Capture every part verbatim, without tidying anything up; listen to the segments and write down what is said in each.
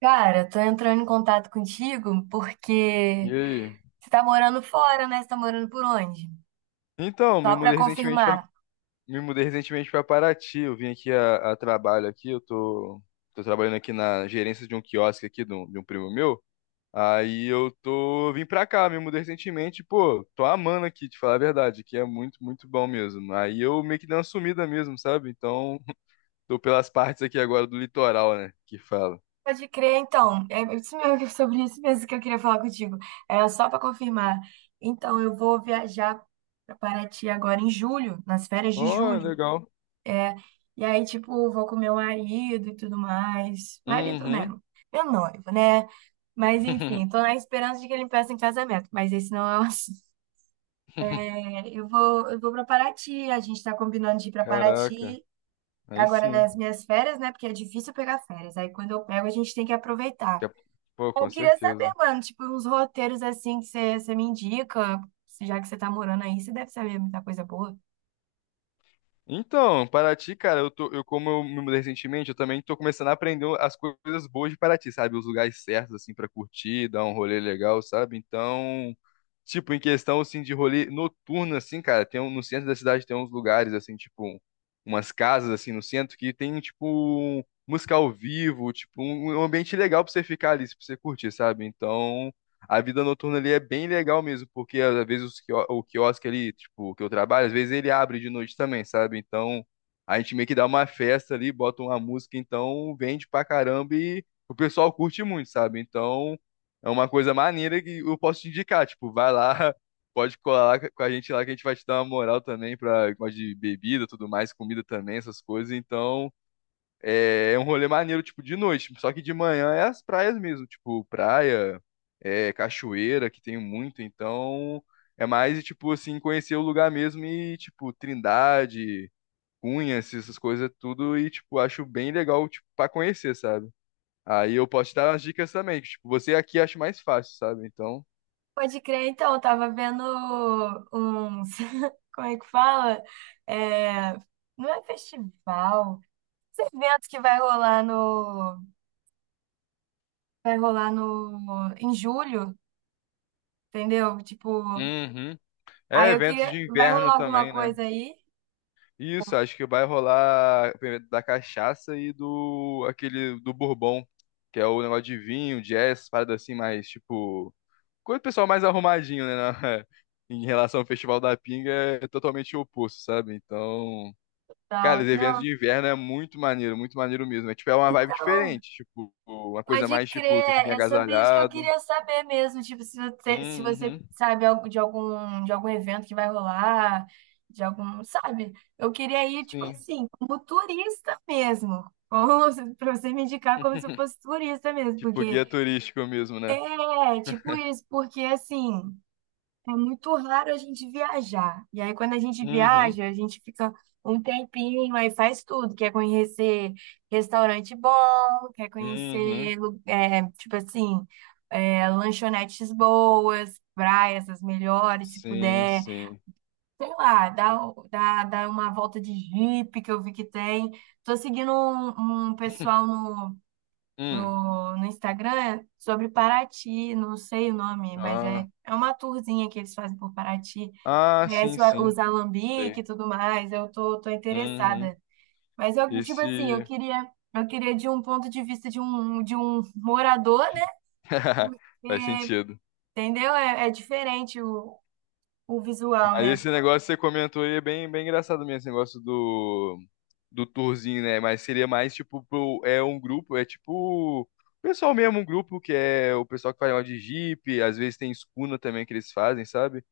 Cara, tô entrando em contato contigo E porque aí? você tá morando fora, né? Você tá morando por onde? Então, me Só pra mudei recentemente pra, confirmar. me mudei recentemente para Paraty. Eu vim aqui a, a trabalho aqui. Eu tô, tô trabalhando aqui na gerência de um quiosque aqui de um, de um primo meu. Aí eu tô vim pra cá, me mudei recentemente. Pô, tô amando aqui, te falar a verdade, que é muito, muito bom mesmo. Aí eu meio que dei uma sumida mesmo, sabe? Então, tô pelas partes aqui agora do litoral, né? Que fala. Pode crer, então. É isso mesmo, que- sobre isso mesmo que eu queria falar contigo. É só pra confirmar. Então, eu vou viajar pra Paraty agora em julho, nas férias de Ó, julho. legal. E aí, tipo, vou com meu marido e tudo mais. Marido, né? Uhum. Meu noivo, né? Mas enfim, tô na esperança de que ele me peça em casamento, mas esse não é o assunto. Eu vou, eu vou para Paraty. A gente está combinando de ir para Caraca, Paraty aí agora sim. nas minhas férias, né? Porque é difícil pegar férias. Aí quando eu pego, a gente tem que aproveitar. Que é- Pô, com Eu queria saber, certeza. mano, tipo, uns roteiros assim que você você me indica. se- Já que você tá morando aí, você deve saber muita coisa boa. Então, Paraty, cara, eu tô, eu como eu me mudei recentemente, eu também tô começando a aprender as coisas boas de Paraty, sabe? Os lugares certos, assim, pra curtir, dar um rolê legal, sabe? Então, tipo, em questão, assim, de rolê noturno, assim, cara, tem um, no centro da cidade tem uns lugares, assim, tipo, umas casas, assim, no centro que tem, tipo, música ao vivo, tipo, um, um ambiente legal pra você ficar ali, pra você curtir, sabe? Então, a vida noturna ali é bem legal mesmo, porque às vezes os quio- o quiosque ali, tipo, que eu trabalho, às vezes ele abre de noite também, sabe? Então a gente meio que dá uma festa ali, bota uma música, então vende pra caramba e o pessoal curte muito, sabe? Então é uma coisa maneira que eu posso te indicar, tipo, vai lá, pode colar lá com a gente lá que a gente vai te dar uma moral também pra gosta de bebida, tudo mais, comida também, essas coisas. Então é, é um rolê maneiro, tipo, de noite. Só que de manhã é as praias mesmo, tipo, praia, é, cachoeira, que tem muito, então é mais, tipo, assim, conhecer o lugar mesmo e, tipo, Trindade, Cunhas, essas coisas é tudo, e, tipo, acho bem legal, tipo, pra conhecer, sabe? Aí eu posso te dar umas dicas também, que, tipo, você aqui acha mais fácil, sabe? Então. Pode crer, então. Eu tava vendo uns. Como é que fala? É, não é festival. Esse evento que vai rolar no. Vai rolar no. Em julho, entendeu? Tipo. Uhum. É, Aí eu eventos de queria. Vai inverno rolar alguma também, né? coisa aí? Isso, acho que vai rolar da cachaça e do aquele do bourbon, que é o negócio de vinho, jazz, parada assim, mais tipo, coisa do pessoal mais arrumadinho, né, na- em relação ao Festival da Pinga, é totalmente oposto, sabe? Então, cara, Então, os eventos não. de inverno é muito maneiro, muito maneiro mesmo. É tipo é uma vibe Então, diferente, tipo, uma coisa pode mais tipo, tem que vir crer. É sobre isso que eu agasalhado. queria saber mesmo. Tipo, se você, se você Uhum. sabe algo de algum, de algum evento que vai rolar, de algum, sabe? Eu queria ir, tipo Sim. assim, como turista mesmo. Como, se- pra você me indicar como se eu fosse turista mesmo. Tipo Porque guia turístico mesmo, né? é tipo isso, porque assim. É muito raro a gente viajar. E aí, quando a gente Uhum. viaja, a gente fica um tempinho, aí faz tudo. Quer conhecer restaurante bom, quer Uhum. conhecer, lu- é, tipo assim, é, lanchonetes boas, praias as melhores, se Sim, puder. sim. Sei lá, dá, dá, dá uma volta de Jeep que eu vi que tem. Tô seguindo um, um pessoal no, Hum. no Instagram é sobre Paraty, não sei o nome, mas Ah. é, é uma tourzinha que eles fazem por Paraty. Ah, sim, Conhece o- sim. os Sei. alambique e tudo mais, eu tô, tô Uhum. interessada. Mas eu, tipo assim, eu Esse. queria, eu queria de um ponto de vista de um, de um morador, né? Faz Porque, sentido. entendeu? É, é diferente o, o visual, Mas né? esse negócio que você comentou aí é bem, bem engraçado mesmo, esse negócio do, do tourzinho, né? Mas seria mais tipo pro, é um grupo, é tipo o pessoal mesmo, um grupo que é o pessoal que faz negócio de Jeep, às vezes tem escuna também que eles fazem, sabe?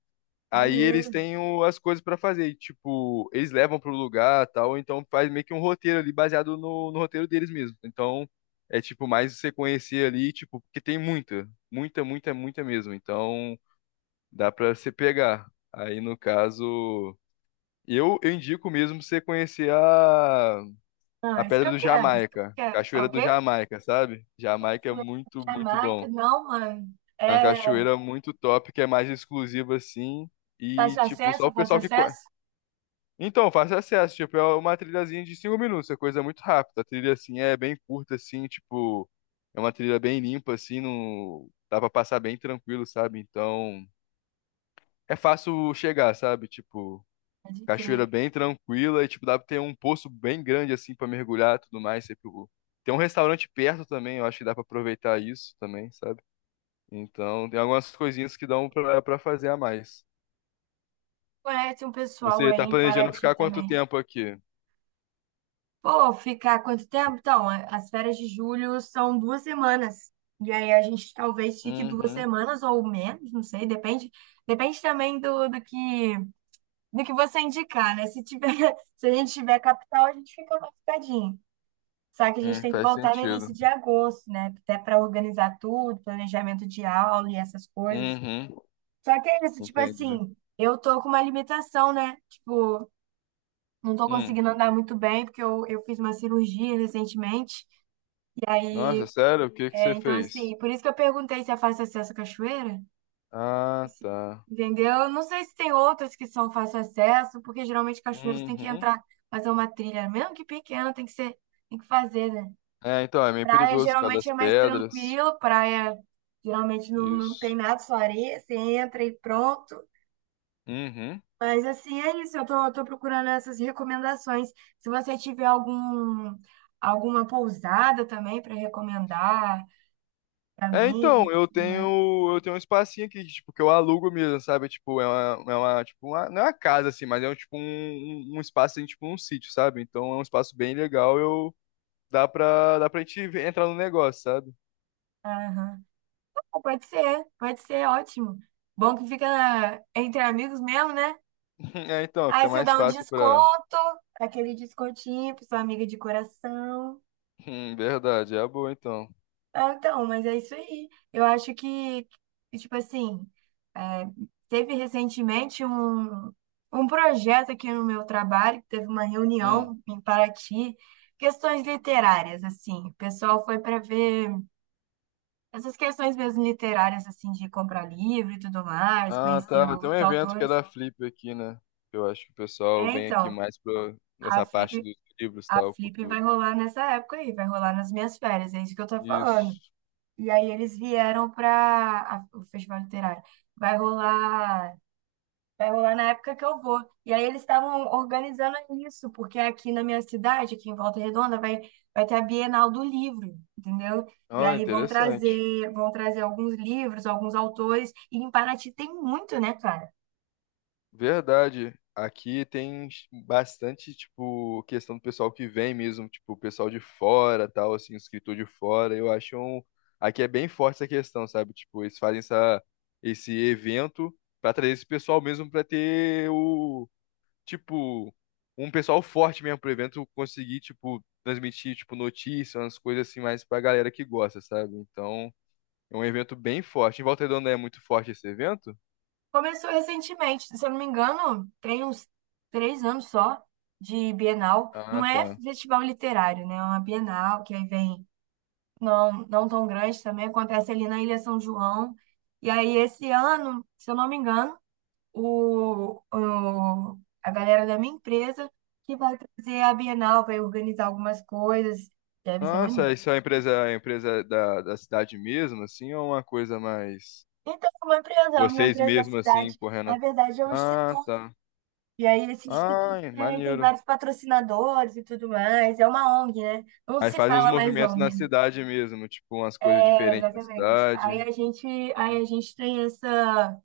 Aí eles Maneiro. têm o- as coisas pra fazer, e, tipo, eles levam pro lugar tal, então faz meio que um roteiro ali baseado no, no roteiro deles mesmo. Então é tipo mais você conhecer ali, tipo, porque tem muita, muita, muita, muita mesmo. Então dá pra você pegar. Aí no caso, eu, eu indico mesmo você conhecer a, a Ah, isso que Pedra eu do quero, isso que eu Jamaica, quero. É Cachoeira o do quê? Jamaica, sabe? Jamaica é muito, muito bom. Jamaica, não, mano. É uma É, cachoeira muito top, que é mais exclusiva assim. E, fácil tipo, só acesso, é o fácil pessoal que. co- acesso? Então, fácil acesso, tipo, é uma trilhazinha de cinco minutos, é coisa muito rápida. A trilha, assim, é bem curta, assim, tipo, é uma trilha bem limpa, assim, não dá pra passar bem tranquilo, sabe? Então, é fácil chegar, sabe? Tipo, Pode cachoeira crer. bem tranquila e, tipo, dá pra ter um poço bem grande, assim, pra mergulhar e tudo mais. Você, tipo, tem um restaurante perto também, eu acho que dá pra aproveitar isso também, sabe? Então, tem algumas coisinhas que dão pra, pra fazer a mais. Conhece um pessoal Você aí tá em planejando Paraty ficar quanto também. tempo aqui? Pô, ficar quanto tempo? Então, a- as férias de julho são duas semanas. E aí a gente talvez fique duas Uhum, semanas ou menos, não sei, depende. Depende também do, do que do que você indicar, né? Se tiver, se a gente tiver capital, a gente fica mais ficadinho. Só que a gente hum, tem que faz voltar no sentido. início de agosto, né? Até para organizar tudo, planejamento de aula e essas coisas. Uhum, Só que é isso, tipo entendi. assim, eu tô com uma limitação, né? Tipo, não tô Hum. conseguindo andar muito bem, porque eu, eu fiz uma cirurgia recentemente. Nossa, sério? O que que É, você então, fez? assim, por isso que eu perguntei se é fácil acesso à cachoeira. Ah, Assim, tá. entendeu? Eu não sei se tem outras que são fácil acesso, porque geralmente cachoeiras tem que Uhum. entrar, fazer uma trilha, mesmo que pequena, tem que ser, tem que fazer, né? É, então, é meio Praia perigoso por causa geralmente das é mais pedras. tranquilo, praia geralmente não, não tem Isso. nada, só areia, você entra e pronto. Uhum. Mas assim, é isso. Eu tô, tô procurando essas recomendações. Se você tiver algum, alguma pousada também para recomendar para É, mim, e então, eu tudo mais. tenho, eu tenho um espacinho aqui, tipo, que eu alugo mesmo, sabe? Tipo, é uma, é uma, tipo, uma- não é uma casa, assim, mas é um, tipo, um, um um espaço, assim, tipo, um sítio, sabe? Então, é um espaço bem legal, eu, dá pra, dá pra gente entrar no negócio, sabe? Aham. Pode ser, pode ser, ótimo. Bom que fica entre amigos mesmo, né? É, então, Aí fica você mais dá um fácil pra... desconto, aquele descontinho para sua amiga de coração. Hum, verdade, é a boa, então. Ah, então, mas é isso aí. Eu acho que, tipo assim, é, teve recentemente um, um projeto aqui no meu trabalho, que teve uma Hum. reunião em Paraty, questões literárias, assim. O pessoal foi para ver essas questões mesmo literárias, assim, de comprar livro e tudo mais, Ah, conhecer tá. Tem um os evento que é autores. da Flip aqui, né? Eu acho que o É, pessoal vem aqui então, mais pra, a nessa parte Flip, dos livros, a tal, Flip vai cultura. rolar nessa época aí, vai rolar nas minhas férias, é isso que eu tô falando. Isso. E aí eles vieram para o Festival Literário. Vai rolar, vai rolar na época que eu vou. E aí eles estavam organizando isso, porque aqui na minha cidade, aqui em Volta Redonda, vai, vai ter a Bienal do Livro, entendeu? E Ah, aí vão interessante. trazer, vão trazer alguns livros, alguns autores, e em Paraty tem muito, né, cara? Verdade. Aqui tem bastante, tipo, questão do pessoal que vem mesmo, tipo, o pessoal de fora, tal, assim, escritor de fora. Eu acho um... Aqui é bem forte essa questão, sabe? Tipo, eles fazem essa... esse evento pra trazer esse pessoal mesmo pra ter o tipo, um pessoal forte mesmo pro evento conseguir, tipo, transmitir, tipo, notícias, umas coisas assim mais pra galera que gosta, sabe? Então, é um evento bem forte. Em Volta Redonda é muito forte esse evento? Começou recentemente, se eu não me engano, tem uns três anos só de Bienal. Ah, Não é tá. festival literário, né? É uma Bienal que aí vem não, não tão grande também, acontece ali na Ilha São João. E aí, esse ano, se eu não me engano, o, o- a galera da minha empresa que vai trazer a Bienal, vai organizar algumas coisas, e aí vai ser Nossa, maneiro. isso é uma empresa, a empresa da, da cidade mesmo, assim, ou é uma coisa mais Então, é uma empresa, é uma vocês empresa da mesmo, assim, cidade, correndo? na verdade é um Ah, instituto. tá. E aí, esse instituto Ai, tem, tem maneiro. vários patrocinadores e tudo mais. É uma O N G, né? Não Aí se faz uns fala mais movimentos na O N G. cidade mesmo, tipo, umas coisas É, diferentes na exatamente. cidade. Aí a gente, aí Hum, a gente tem essa.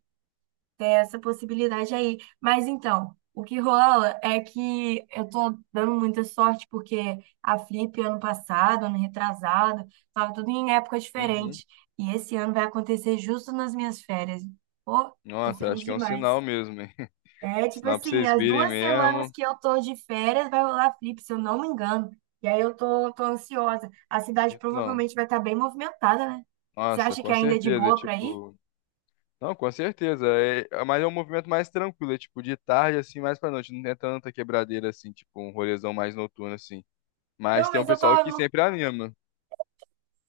Tem essa possibilidade aí. Mas então, o que rola é que eu tô dando muita sorte, porque a Flip ano passado, ano retrasado, tava tudo em época Uhum. diferente. E esse ano vai acontecer justo nas minhas férias. Pô, tô Nossa, feliz acho que é um sinal demais. mesmo, hein? É tipo Sinal pra assim, vocês as virem duas semanas mesmo. que eu tô de férias vai rolar Flip, se eu não me engano. E aí eu tô, tô ansiosa. A cidade Então, provavelmente vai estar bem movimentada, né? Você nossa, acha que com ainda é de certeza, é boa pra ir? tipo. Não, com certeza. É, é- mas é um movimento mais tranquilo, é tipo de tarde, assim, mais pra noite. Não tem tanta quebradeira assim, tipo, um rolezão mais noturno, assim. Mas Não, tem um mas eu tô, pessoal que não sempre anima.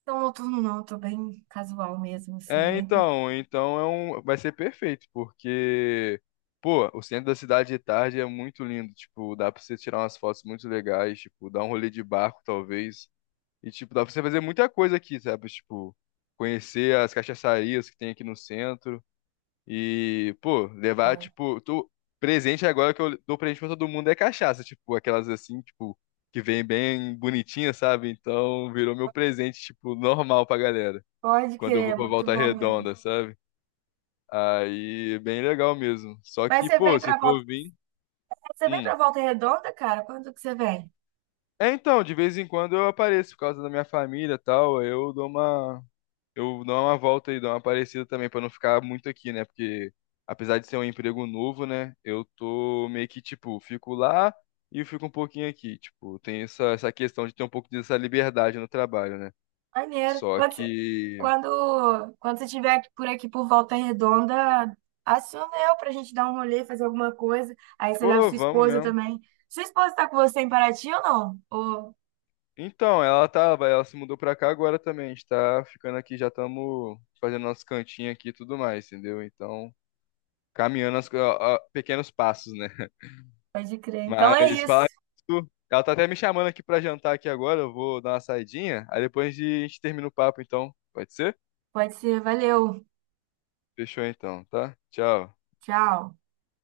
Não, noturno não, eu tô bem casual mesmo, assim, É, bem tranquilo. então, então é um, vai ser perfeito, porque, pô, o centro da cidade de tarde é muito lindo, tipo, dá pra você tirar umas fotos muito legais, tipo, dar um rolê de barco, talvez, e, tipo, dá pra você fazer muita coisa aqui, sabe? Tipo, conhecer as cachaçarias que tem aqui no centro. E, pô, levar, tipo, tu, presente agora que eu dou presente pra todo mundo é cachaça. Tipo, aquelas assim, tipo, que vem bem bonitinha, sabe? Então, virou meu presente, tipo, normal pra galera. Pode Quando eu crer, vou é pra muito Volta bom mesmo. Redonda, sabe? Aí, bem legal mesmo. Só Mas que, você vem pô, se pra volta, for vir. você vem Hum. pra Volta Redonda, cara? Quando que você vem? É, então, de vez em quando eu apareço por causa da minha família e tal. Aí Eu dou uma, eu dou uma volta e dou uma parecida também pra não ficar muito aqui, né? Porque apesar de ser um emprego novo, né, eu tô meio que tipo, fico lá e fico um pouquinho aqui, tipo, tem essa essa questão de ter um pouco dessa liberdade no trabalho, né? Maneiro. Só Quando, você- que, quando, quando você estiver aqui- por aqui por Volta Redonda, aciona eu pra gente dar um rolê, fazer alguma coisa. Aí você leva pô, sua vamos esposa mesmo. também. Sua esposa tá com você em Paraty ou não? Ô, Então, ela tava, ela se mudou pra cá agora também. A gente tá ficando aqui, já estamos fazendo nosso cantinho aqui e tudo mais, entendeu? Então, caminhando as, co- a- a- pequenos passos, né? pode crer. Então é Mas falar isso. isso, ela tá até me chamando aqui pra jantar aqui agora, eu vou dar uma saidinha, aí depois a gente termina o papo então, pode ser? Pode ser, valeu. Fechou então, tá? Tchau. Tchau.